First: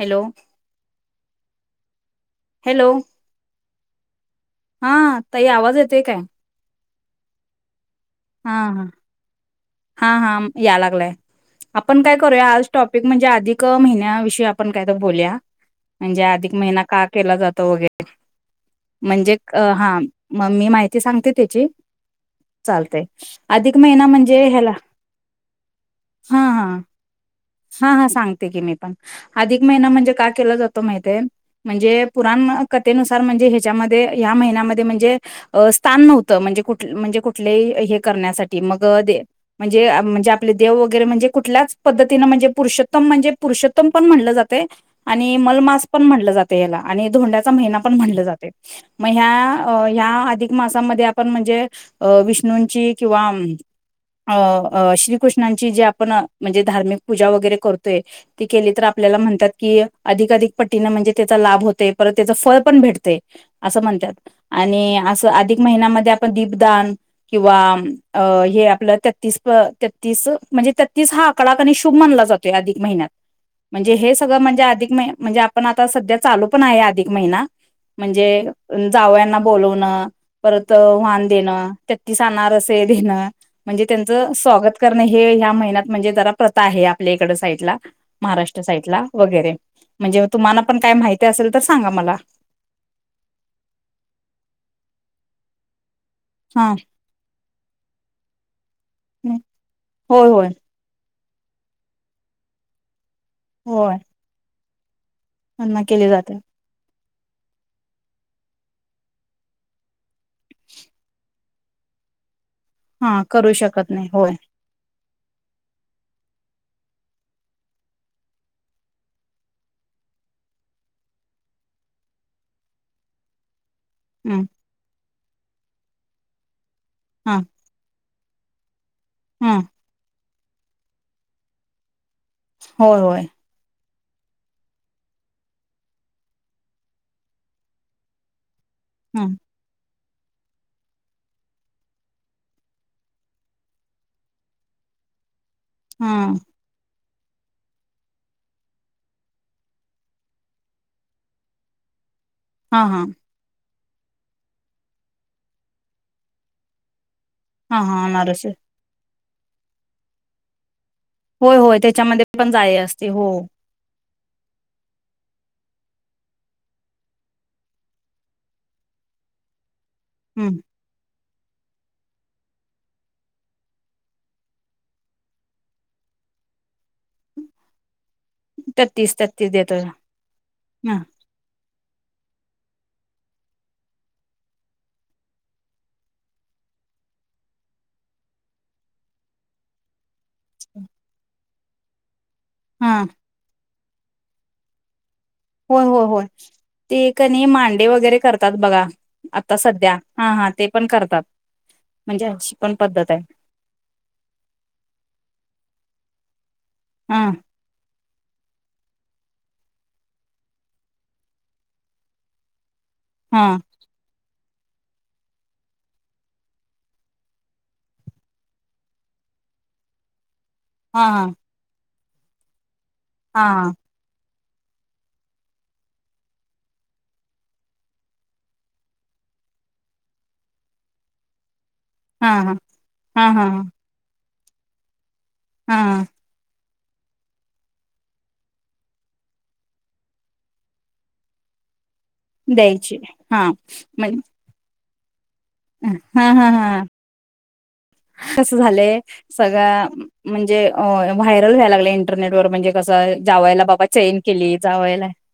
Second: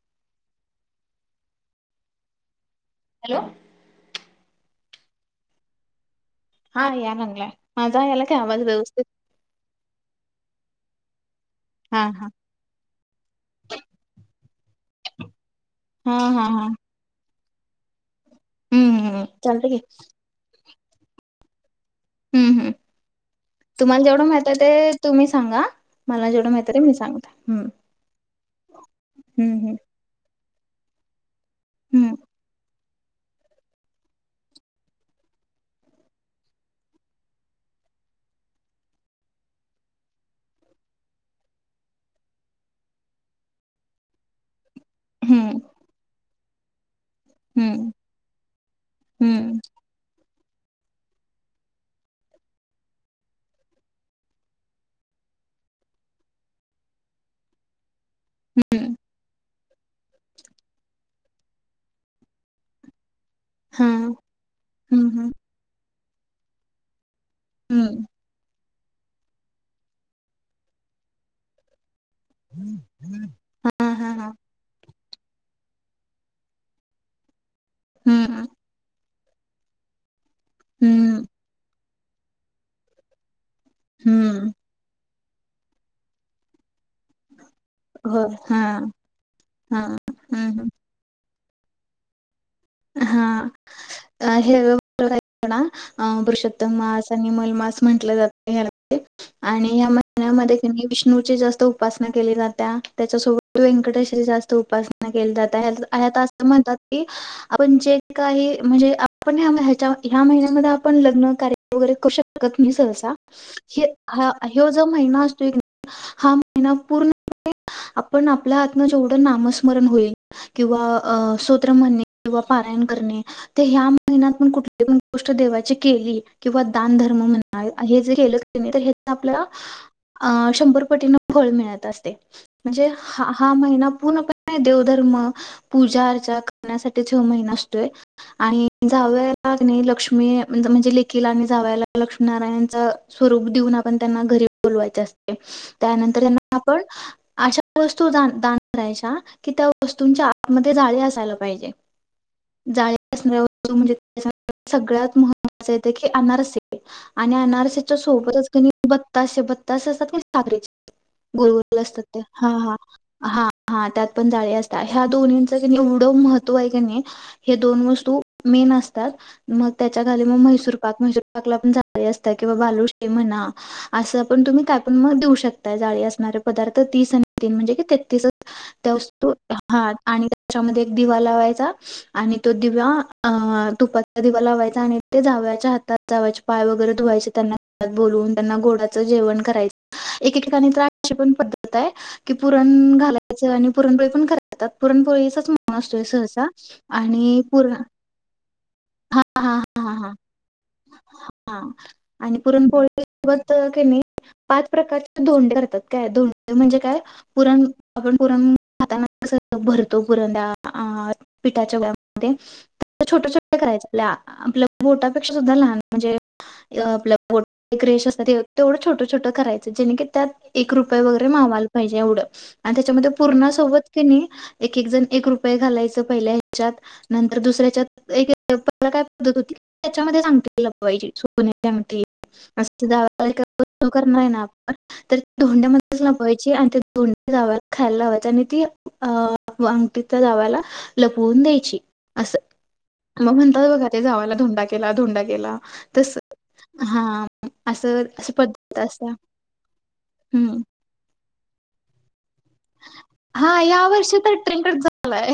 Hello hello? Hello हां ताई आवाज येतोय काय? हां या लागलाय. माझा यालाय काय आवाज व्यवस्थित? हां हां अम्म या लागलाय. आपण हा काय हा करूया आज टॉपिक म्हणजे अधिक महिन्याविषयी आपण काहीतर बोलूया, हा म्हणजे हा अधिक हा महिना का केला जा तो वगै हम्म हम् म्हणजे अ चालत की हां म मी माहि ती सांगते त्याची. चालतयं अधिक महिना म्हण त ते तुम्ही सांगा, मला जेवढं माहितेय मी सांगतो. हां हां सांगते की मी पण अधिक हम्म महिना म्हणजे का केला जातो माहितेय? म्हणजे हम्म पुराण कथेनुसार म्हणजे ह्याच्यामध्ये ह्या महिन्यामध्ये म्हणजे अ स्थान नव्हतं. म्हणजे कुठ म्हणजे कुठलेही हे करण्यासाठी मग दे म्हणजे म्हणजे आपले देव वगैरे म्हणजे कुठल्याच पद्ध तीन म्हणजे पुरुषोत्तम म्हणजे पुरुषोत्तम पण म्हणलं जातंय. आणि हम्म मलमास पण म्हणलं जात तय ह्याला. आणि धोंड्याचा महिना हम्म पण म्हणलं जातंय मग ह्या हम्म ह्या अधिक मासामध्ये आपण म्हणजे अ विष्णूंची किंवा अ अ श्रीकृष्णांची जे आपण म्हणजे धार्मिक पूजा वगैरे करतोय. ती केली तर आपल्याला म्हणतात की अधिकाधिक पटीनं म्हणजे त्याचा लाभ होतेय परत त्याच फळ पण भेट तय असं हा म्हणत्यात आणि हम्म असं हम्म अधिक महिन्यामध्ये आ पण दिपदान किंवा हम्म अ हे म्हणजे तत्तीस व तत्तीस म्हणजे तत्तीस हा आकडा शुभ. मानला जातोय अधिक महिन्यात. हा म्हणजे हा हे हा सगळ म्हणजे अधिक महिन्यात. म्हणजे आपण आता सध्या चालू पण आहे. अधिक महिना. म्हणजे हम्म जावया ना बोलावंन. परत हम्म वाण देणं. तत्तीस अनारसे देणं. म्हणजे त्यांचं हम्म स्वागत करणे हि हे ह्या महिन्यात म्हणजे जरा प्रथ ता आहे आपल्या इकडे साईड ला हो हा महाराष्ट्र साईडला वगैरे, हा म्हणजे तुम्हाला हम्म पण काय माहित ते असेल तर सांगा मला. हा, अ [inaudible] हे अ हा पुरुषोत्तम मास आणि महीमास म्हंटलं जाते आणि या होय होय महिन्यामध्ये कनी विष्णू ष्णूची जास्त उपासना केली जात्या. त्याच्यासोबत होय व्यंकटेश हे जास्त तो उपास केले जात, त्यांना ह्यात केली ह्यात अस जाते म्हणतात की आपण जे काही म्हणजे आपण ह्यामध्ये ह्याच्या ह्या महिन्यामध्ये आपण लग्नकार्य वगैरे कशात [unintelligible] सहसा हा करू शकत हे नाही हा होय हयो जो महिना [inaudible] हा महिना पूर्ण पणे आपण आपल्या हातनं जेवढं नामस्मरण होईल किंवा सुत्र म्हणणे किंवा पारायण करणे ते ह्या महिन्यात हम्म पण कुठले पण गोष्ट देवाची केली किंवा - दान धर्म हा म्हणा हे जर [unintelligible] [unintelligible] [unintelligible] आपल्या हा अ शंभर पटीन फळ मिळत असते म्हणजे होय होय हा हा महिना पूर्णपणे देवधर्म पूजा अर्चा [unintelligible] महिना असतोय आणि - ह जावयाला कणो लक्ष्मी मी म्हणजे लेकीला आणि जावयाला लक्ष्मीनारायणच स्वरूप देऊन आपण त्यांना घरी बोलवायच असत [inaudible] हा त्यानंतर त्यांना आपण अशा वस्तू दान दान करायच्या की त्या वस्तूंच्या आतमध्ये जाळी असायला - पाहिजे - [inaudible] हा हा [unintelligible] म्हणजे त्या सगळ्यात महत्त्वाच येत की अनारसे आणि हा अजारस्याच्या हा अनारसे सोबतच [unintelligible] असे [unintelligible] होय होय गोलगोल असतात. ते त्याच्यामध्ये हा पण हा जाळी असते हो हा हा त्यात पण जाळी असत्या, ह्या दोनीच कणी एवढ महत्व हाय कणी, हे दोन वस्तू मेन असतात म त्याच्या खाली मग हम्म मैसूर पाक पाकला पण जाळी असत्या किंवा बालुशाही म्हणा, असं पण तुम्ही काय पण मग देऊ शकताय. जाळी असणारे पदार्थ तीस आणि तीन म्हणजे क तेतीस त्या तेहतीस वस्तू तेहतीस देतोय हा आणि त्याच्यामध्ये ह दिवा लावायचा आणि तो दिव्या अ तुपातला दिवा लावायचा, आणि ते जाव्याच्या हातात, जाव्याचे पाय वगैरे धुवायचे त्यांनात बोलून, त्यांना गोडाचं जेवण करायच. एके ठिकाणी तर अशी पण पद्धताय कि पुरण हा घालायचं आणि पुरणपोळी पण करतात. पुरणपोळीच होय तो होय होय सहसा ते आणि कणी पुर मांडे वगैरे करतात बघा - हा हा आता सध्या हा. ते पण करतात हा म्हणजे आणि अशी पुरण पण पोळी पद्धत आहे सोबत कणी पाच प्रकारचे धोंडे करतात काय धों म्हणजे काय हा पुरण आपण पुरण खाताना कस, भरतो पुरंदा अ पिठाच्या गोळ्यामध्ये छोट हा छोट करायलच. आपल्या आपले बोटापेक्षा सुद्धा लहान म्हणजे, अ आपल बोट रेष असते तेवढं छोटं छोट करायचं जेणे की त्यात एक रुपया हा वगैरे हा मावायला पाहिजे. एवढच आणि त्याच्यामध्ये हा पूर्णासोबत कनी एक एक जण एक रूप हे घालायच पहिल्या ह्याच्यात, नंतर दुसऱ्या हेच्यात पहिला काय पद्धत होती, त्याच्यामध्ये आंगठी लपवायची सोन्या हा हा हा हा [unintelligible] अथ तरी हा धोंड्यामध्येच हा लापवायची आणि त्यात धोंडी जावायाला खायला लावायची आणि ती अ अंगठीत त्या जावा्याला लपवून द्यायची. असं द्यायची मग हा म्हणतात बघा ते म्हण जावायला धोंडा दि त्याला धोंडा त्याला तस हा असं असं अस पद्धत झालंय. असत्या सगळं हम्म. म्हणजे व्हायरल व्हायला लागलय इंटरनेट वर म्हणजे जस हा जावयाला या बाबा वर्षी चैन तर केली, ट्रेंडच जावयाला झालाय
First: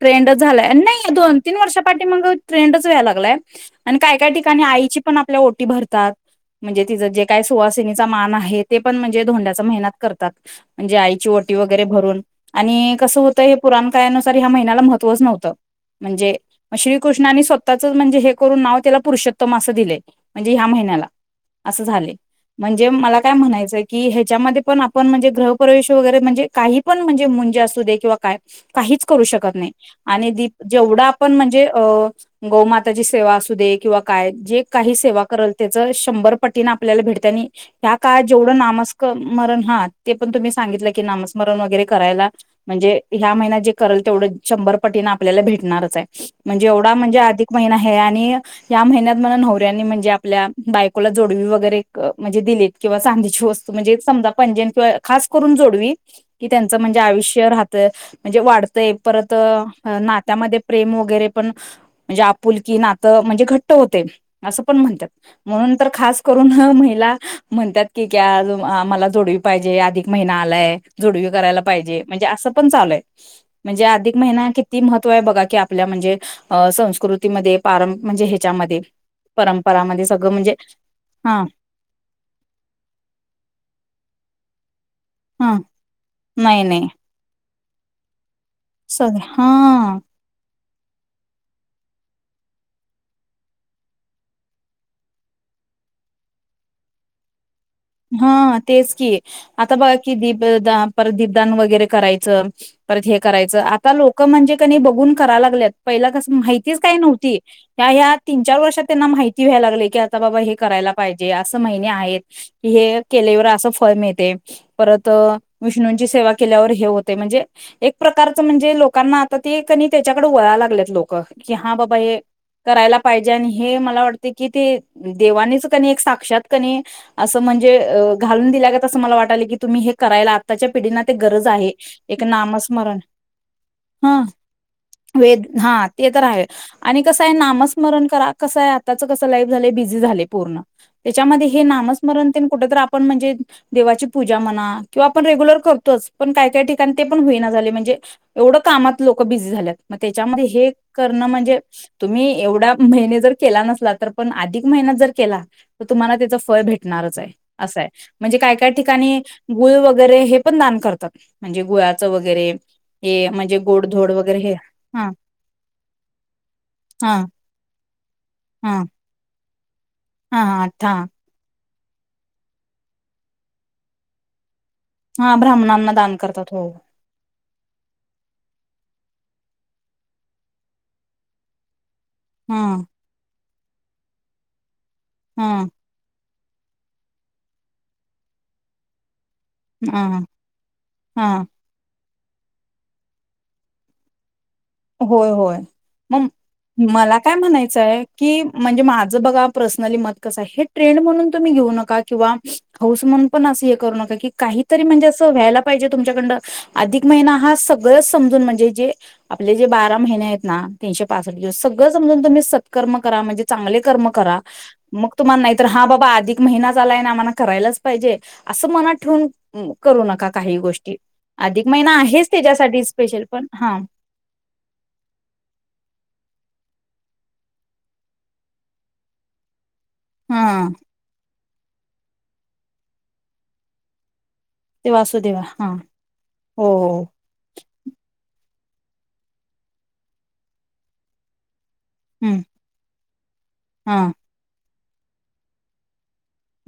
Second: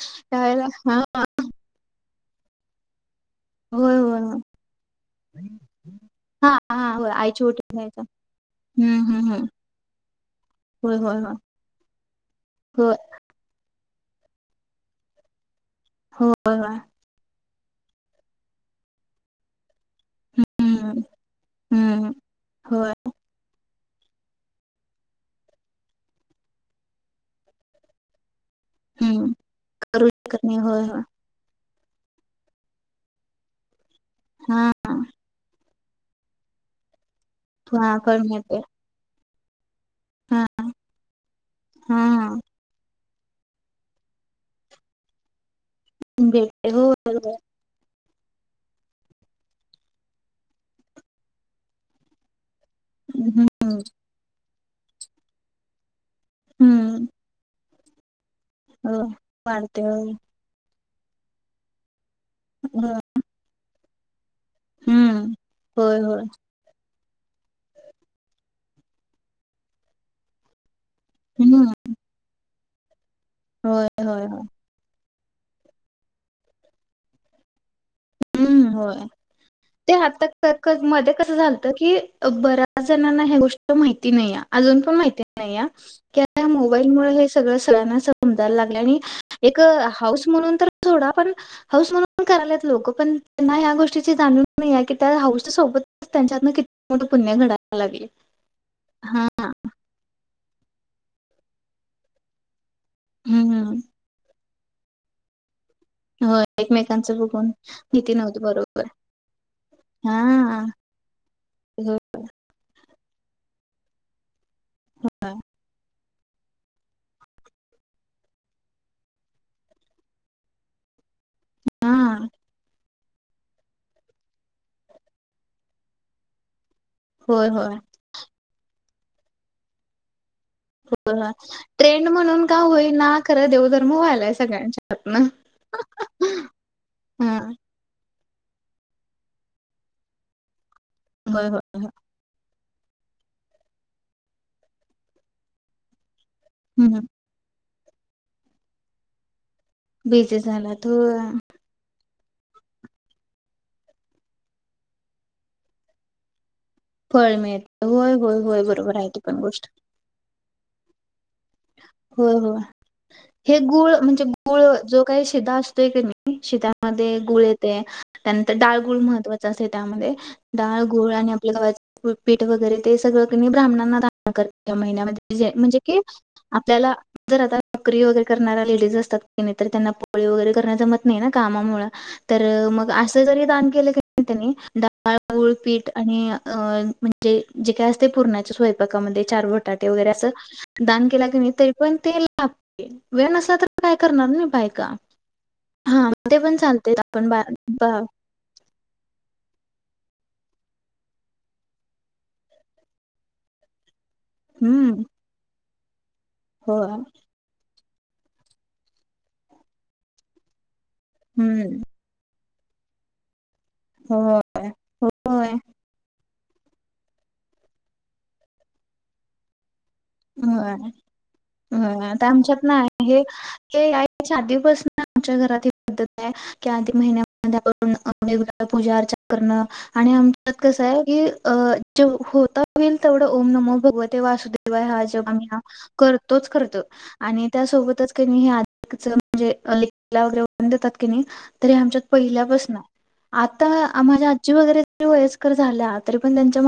ट्रेंडच त्यावेळेला झालया. हा नाही दोन तीन वर्षे पाठी आणि मग ट्रेंडच व्हाय लागलाय होय आणि काय होय काय होय. ठिकाणी आईची पण आपल्या ओटी भरतात. हा म्हणजे हा तिचं होय जे काय आईची ओटी घ्यायचा सुवासिनीचा मान आहे ते पण हम्म म्हणजे हम्म हम्म धोंड्याचा महिन्यात करतात होय म्हणजे होय आईची होय. ओटी वगैरे भरून आणि कसं होतं हे पुराण काळानुसार ह्या महिन्याला महत्वच नव्हतं होय म्हणजे होय म होय श्रीकृष्णानी स्वतः त्याच म्हणजे हे करून नाव त्याला पुरुषोत्तम असं दिलेय म्हणजे ह्या हम्म महिन्याला असं हम्म झालेय म्हणजे होय मला काय म्हणायचंय कि ह्याच्यामध्ये पण आपण म्हणजे गृहप्रवेश वगैरे म्हणजे काही पण म्हणजे मुंजे असू दे किंवा काय की काहीच करू हम्म शकत नाही करू आणि शकत नाही दिप होय होय जेवढं आपण म्हणजे अ गोमाताची सेवा असू दे किंवा काय जे हा काही सेवा कराल त्याचा शंभर त्या पटीने आपल्याला भेट त्यांनी हया हा काळात करून जेवढं येते नामस्कन स्मरण हा ते पण हा तुम्ही सांगितलं की नामस्मरण वगैरे हा करायला म्हणजे ह्या महिन्यात जे करल तेवढं शंभर पटीने आपल्याला भेट णारच आहे म्हणजे भेटते एवढा होय म्हणजे होय अधिक महिना हे आहे आणि या महिन्यात मला नवऱ्याने म्हणजे आपल्या बायको कोला जोडवी वगैरे म्हणजे दिली किंवा चांदीची वस्तू हम्म म्हणजे एक समजा पैंजण किंवा खास करून जोडवी की त्यांचं म्हणजे हम्म आयुष्य राहत त म्हणजे वाढतंय होय परत वाढते अ होय नात्यामध्ये प्रेम वगैरे पण म्हणजे आपुलकी होय नातं म्हणजे घट ट्ट होते. असं पण म्हणत्यात हम्म म्हणून तर होय खास होय करून ह महिला म्हणतात की क्या अजून आम्हाला जोडवी पाहिजे अधिक महिना आलाय. जोडवी करायला हम्म पाहिजे म्हणजे असं पण चाललय. म्हणजे होय अधिक होय होय महिना किती महत तोय बघा की आपल्या म्हणजे अ संस्कृतीमध्ये पारम म्हणजे हम्म ह्याच्यामध्ये होय ते परंपरामध्ये आता सगळं म्हणजे मध्ये कस हा झालत की बऱ्याच जणांना ह्या गोष्ट माहिती नाहीय अजून पण माहिती नाही हा की आता या नाही मोबाईल नाही मुळे हे स सगळं सगळ्यांना सम समजायला लागलंय आणि सग एक हा हौस म्हणून तर थोडा पण हौस म्हणून पण करायलात लोक. पण त्यांना ह्या गोष्टीची जाणीव नाहीेये त्या हौशी सोबत त्यांच्या हातन किती मोठ पुण्य घडा हा तेच की आता बघा की दीप दान परत दीपदान वगैरे करायचं. परत हे हम्म करायचं हम्म आता लोक म्हणजे की नाही बघून करा लागल्यात. पहिला कस होय माहितीच काही एकमेकांचं नव्हती बघून त्या ह्या माहिती तीन नव्हतं चार वर्षात बरोबर त्यांना माहिती व्यायला लागलय की आता हा बाबा हे करायला पाहिजे असं महिने आहेत. हे केल्यावर असं फळ मिळते. परत विष्णूंची सेवा केल्यावर हे होते. म्हणजे एक प्रकारच म्हणजे लोकांना आता ते कनी त्याच्याकडे वळा लागलेत लोक. की हा बाबा हे करायलागत पाहिजे आणि हे मला वाटते की ते देवानीच कनी एक साक्षात कनी असं होय होय म्हणजे होय घालून दिल्यागत तसं मला वाटायले की तुम्ही हे करायलात आताच्या पिढींना ते होय. गरज आहे ट्रेंड एक म्हणून का नामस्मरण होईना खरं देवधर्म हा व्हायलाय सगळ्यांच्या हातनं. वेद हा ते तर आहे आणि कसं आहे हा नामस्मरण करा कसं आहे. आताचं कसं लाईफ झालंय बिझी झाले पूर्ण. त्याच्यामध्ये होय होय हे नामच कुठे तर आपण म्हणजे देवाची पूजा म्हणा. किंवा आपण रेग्युलर करतोच. पण काय काही ठिकाण ते हम्म पण होईना झाले म्हणजे एवढं कामात लोक बिझी झाल्यात मग बिझी त्याच्यामध्ये हे झाला तो करणं म्हणजे तुम्ही एवढा महिने जर केला नसला तर पण अधिक महिना जर केला तर तुम्हाला त्याच फळ भेटत. फळ अस मिळत होय म्हणजे होय काय होय काय बरोबर आहे ठिकाणी ती पण गुळ वगैरे हे पण दान करतात. म्हणजे गुळाचं हो वगैरे हो हे म्हणजे गुळ गोडधोड म्हणजे वगैरे हे गुळ हा जो काही शिधा असतोय का नाही हा शिधामध्ये गुळ येतोय त्यानंतर हा डाळगुळ महत्त्वा तसेच त्यामध्ये हा हा डाळ अठ्ठा गुळ आणि आपल गव्हाचं म पीठ वगैरे ते सगळं कनी ब्राह्मणांना दान कर त्या हा महिन्यामध्ये म्हणजे ब्राह्मणांना कि दान करतात हो आपल्याला जर आता नोकरी वगैरे करणाऱ्या लेडीज असतात तर त्यांना पोळी वगैरे करन जमत नाही ना कामामुळ तर हा मग असं जरी दान केलं कणी त्यांनी दान- डाळ, हा गुळ, पीठ आणि- अ म्हणजे, जे काय असते पुरणाच्या स्वयंपाकामध्ये- चार बटाटे हा वगैरे अस दान- तिला हा कणी तरी पण- तेल लाव की वेळ नसला तर काय करणार बायका. होय होय हा मग ते पण चालते मला आपण काय बा बा म्हणायचंय की, म्हणजे माझं बघा- प्रसनली मत कसं आहे? हे ट्रेड म्हणून तुम्ही घेऊ नका किंवा हौस म्हणून पण अस हे करू नका की- की काहीतरी हम्म म्हणजे असं व्हायला - होय. [unintelligible] [unintelligible] [unintelligible] आपले जे बारा महिने आहेत ना. हम्म [unintelligible] कर्म करा, म्हणजे? चांगले कर्म करा. होय. मग तुम्हाला नाही होय. तर हा बाबा आधिक महिना झालाय ना, आम्हाला करायलाच पाहिजे असं मनात ठेवून, ऊ करू नका काही होय. गोष्टी. अधिक महिना हम्म आता आहेच आमच्यात ना त्याच्यासाठी हे स्पेशल. पण हा [unintelligible] हा [unintelligible] तेव्हा [unintelligible] असू देवा हा हो हो [unintelligible] [unintelligible] [unintelligible] ते हम्म हा वयस्कर झाल्यात.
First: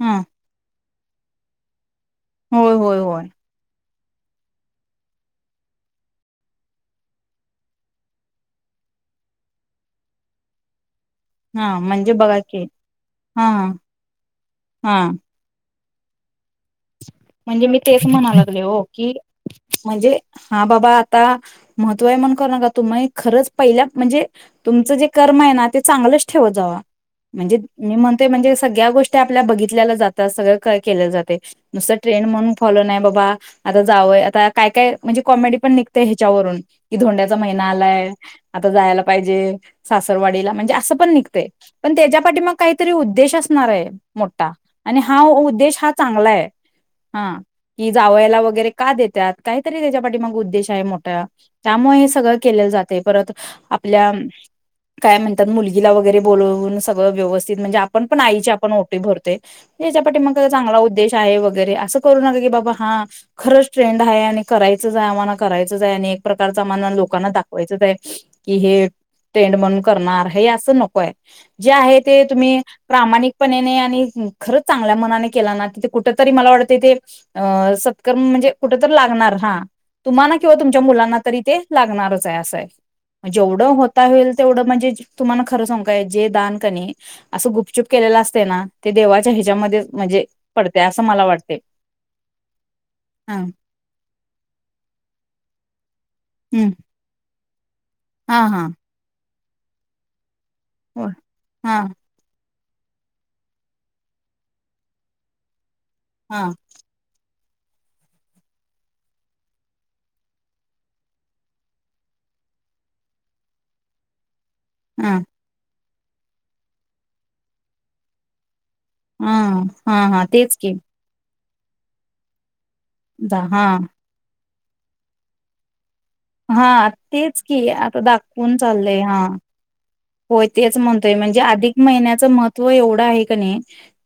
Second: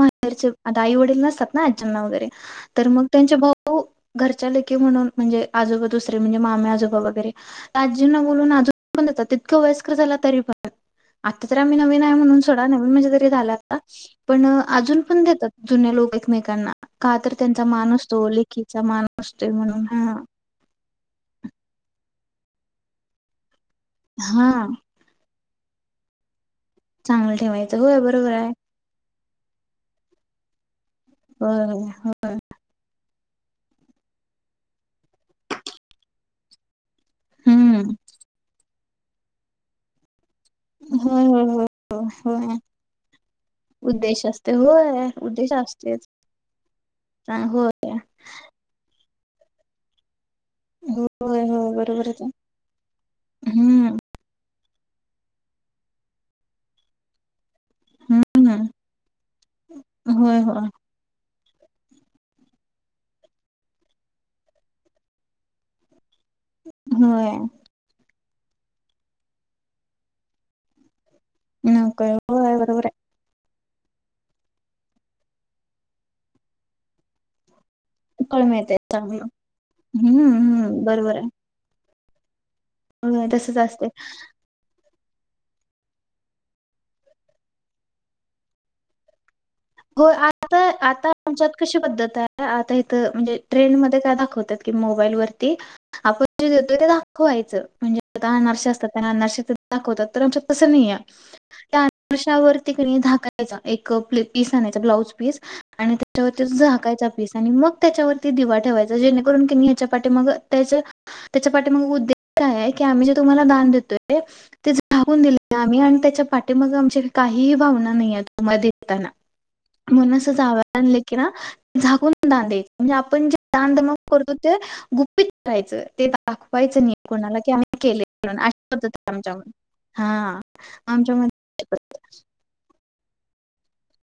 हा ताई- वडील नसतात ना? होय होय होय [unintelligible] [unintelligible] [unintelligible] आता तर आम्ही हा नवीन आहे, म्हणजे बघा म्हणून की सोडा. नवीन म्हणजे तरी हा झालात ना? पण अजून हा पण देतात. जुने लोक एकमेकांना. का तर. त्यांचा म्हणजे मी मान तेच असतो म्हणा लागले ओ, लेकीचा मान की असतोय म्हणून हा म्हणजे हा बाबा आता म तु हाय म्हणून करू नका, तुमय खरच पहिल्या म्हणजे हा तुमचं जे क म हाय ना ते चांगलंच ठे ठेवत जावा, चांगलं म्हणजे ठेवायचं मी होय म्हणतोय बरोबर आहे म्हणजे सगळ्या गोष् ते आपल्या बघितलेलं जातं सगळं कळ केलं जातंय. होय होय नुसता ट्रेंड म्हणून फॉलो नाही बाबा! आता जावय, आता काय काय म्हणजे कॉमेडी पण निघतय हेच्यावरून. कि धोंड्याचा महिना हम्म आलाय, आता जायला पाहिजे सास रवाडीला म्हणजे असं पण होय होय निघतंय, होय पण त्याच्या पाठीमागं होय काहीतरी उद्देश असणार आहे उद्देश मोठा असते आणि होय हा उद्देश हा असतेच चांगला हाय. हा, होय कि जावयाला वगैरे का का देत्यात, काहीतरी त्याच्या पाठीमागं उद्देश आहे मोठा, होय होय त्यामुळे बरोबरच आहे सगळं केले जातंय परत हम्म आपल्या काय म्हणतात मुलगीला वगैरे बोलवून सगळं व्यव स्थित म्हणजे आपण आईची हम्म आपण ओटी भरतोय याच्या होय पाठीमागं होय चांगला उद्देश आहे व गैरे असं करू नका की बाबा हां खरंच ट्रेंड हाय आणि करायचच हाय आम्हाला करायचंच आहे आणि एक प्रकारच आम्हाला लोकांना होय दाखवायचं हाय. की हे ट्रेंड म्हणून करणार हे असं नकोय. जे आहे ते नकळत होय तुम्ही बरोबर प्रामाणिक पणेने आणि खरंच चांगल्या मनाने केला ना तिथे कुठं तरी मला वाटतंय ते अ सत्कर्म आहे. कळ म्हणजे मिळतय कुठंतर चांगलं लागणार हां हम्म तुम्हाला किंवा तुमच्या हम्म बरोबर मुलांना आहे. तरी ते लागणारच. [unintelligible] असं आहे. होय तसच जेवढं असते होता होईल तेवढं म्हणजे जे तुम्हाला खरं सांगू काय जे दान कनी असं गुपचुप केलेलं असतंय ना ते देवाच्या ह्या ज्यामध्ये होय म्हणजे आता पड आता आमच्यात कशी पद्धत आहे आता हितं हा म्हणजे ट्रेंडमध्ये काय दाखवतात की मोबाईलवरती आपण जे हम्म देतोय ते दाखव वायचं. म्हणजे हा हा [unintelligible] असतात त्यांना [unintelligible] दाखवतात तर आमच्यात. तस नाय हो हा त्या [unintelligible] ते कनी दहा घ्यायचा एक प्लेट. पीस आणायचा ब्लाउज पीस. आणि हा त्याच्यावरती झाकायचा पीस. आणि मग त्याच्यावरती दिवा ठेवायचा. जेणेकरून कनी हेच्या पाठीमाग त्या त्याच्या पाठीमग उद्देश काय हाय. की आम्ही जे तुम्हाला दान देतोय. ते हा झाकून दिले आम्ही आणि. त्याच्या पाठीमाग आमच्या काहीही भावना नाहीत तुम्हाला देताना. हा. हा. म्हणून हा. असं तेच की. जावयाला आणले ना झाकून दान द्यायचं. म्हणजे आपण जे दा हा दानधर्म करतो. गुपित ठेवायचं. हां तेच की. आता म्हणून दाखवून अशी पद्धत चाललंय आहे हां. आमच्यामध्ये. हा होय तेच म्हणतोय. म्हणजे आमच्यामध्ये अधिक महिन्याचं महत्व एव ढ आहे कणी.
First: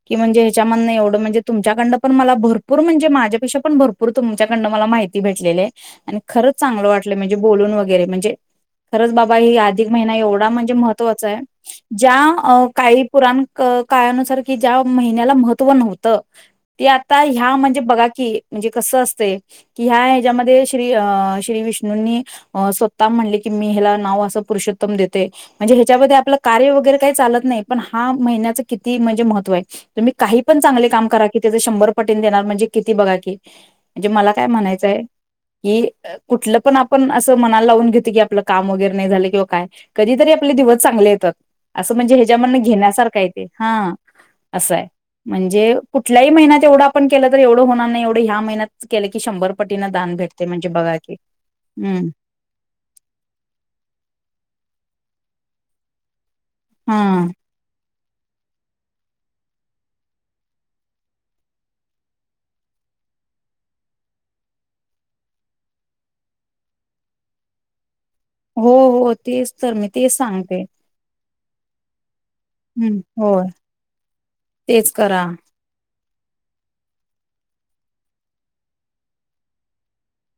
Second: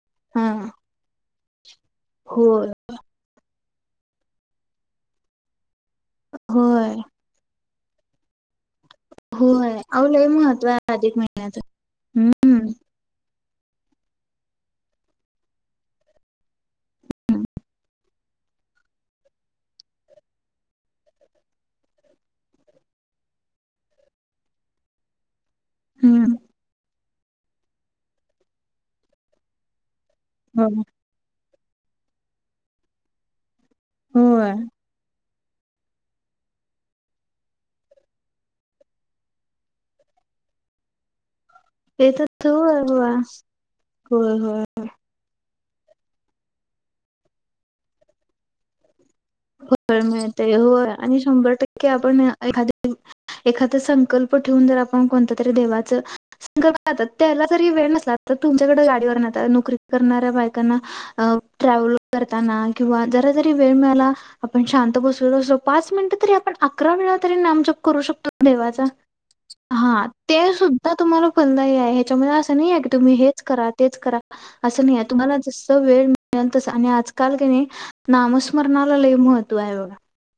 की म्हणजे हा हेयाच्यामधन एवढं म्हणजे. त्याकडनं पण मला होय भरपूर म्हणजे माझ्यापेक्षा पण भरपूर तुमच्याकडनं मला माहिती भेटलेली आहे. आणि खरंच चांगलं होय वाटलं म्हणजे बोलून व गैरे म्हणजे खरंच बाबा हे होय अधिक अहो महिना लय एवढा महत्व म्हण आहे अधिक महत्वाचं आहे महिन्याचं ज्या अ हम्म काही पु पुराण क काळानुसार की ज्या महिन्याला महत्त्व नव्हतं, ते आता ह्या म्हणजे बघा की म्हणजे कसं असतंय की ह्या ह्याच्यामध्ये श्री अ श्री विष्णूंनी अ स्वतः म्हणले की मी ह्याला नाव असं पुरुषोत्तम देतोय. म्हणजे ह्याच्यामध्ये हम्म आपलं कार्य वगैरे काही चालत नाही पण हा महिन्याचं किती म्हणजे महत्व आहे. तुम्ही काही पण होय चांगले काम करा की त्याज शंभर पटीने देणार म्हणजे किती बघा की? म्हणजे मला काय होय म्हणायचंय. की अ कुठलं पण आपण असं मनाला लावून घेतो की आपलं काम वगैरे नाही झालं किंवा काय कधीतरी आपले दिवस चांगले येतात. असं ते म्हणजे तर ह्याच्यामधन होय होय घेण्यासारखा आहे ते हां होय होय. असंय म्हण जे कुठल्याही महिन्यातवढ आपण केलं तर एवढं होणार नाही एवढं ह्या महिन्यात केलं की शंभर पटीनं होय दान भेटते मिळतंय म्हणजे होय बघा की आणि शंभर टक्के हम्म आपण एखा एखादा संकल्प ठेवून जर आपण कोणतं तर देवाचं संकल्प आता हा त्याला जरी वेळ नसला तर तुमच्याकडे गाडीवर न नोकरी करणाऱ्या बायकांना, ट्रॅव्हल करताना किंवा जरा जरी वेळ मिळाला आपण शांत बसून असो पाच मिनिटं तरी आपण अकरा वेळा तरी नामजप करू शक हो-हो तेच तर मी तेच सांगते. फलदाई आहे. त्यामुळं असं नाहीये की हम्म तुम्ही हेच होय करा तेच करा अस तेच नाहीये करा तुम्हाला जसं वेळ मिळ मिळेल तसं आणि आजकाल क नाही नामस्मरणा ला लई महत्व आहे बघा.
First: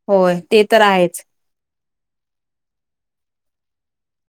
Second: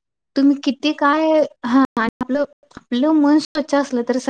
होय तुम्ही ते तर किती आहेच. काय हां, आणि आप आपलं मन स्वच्छ असलं तर स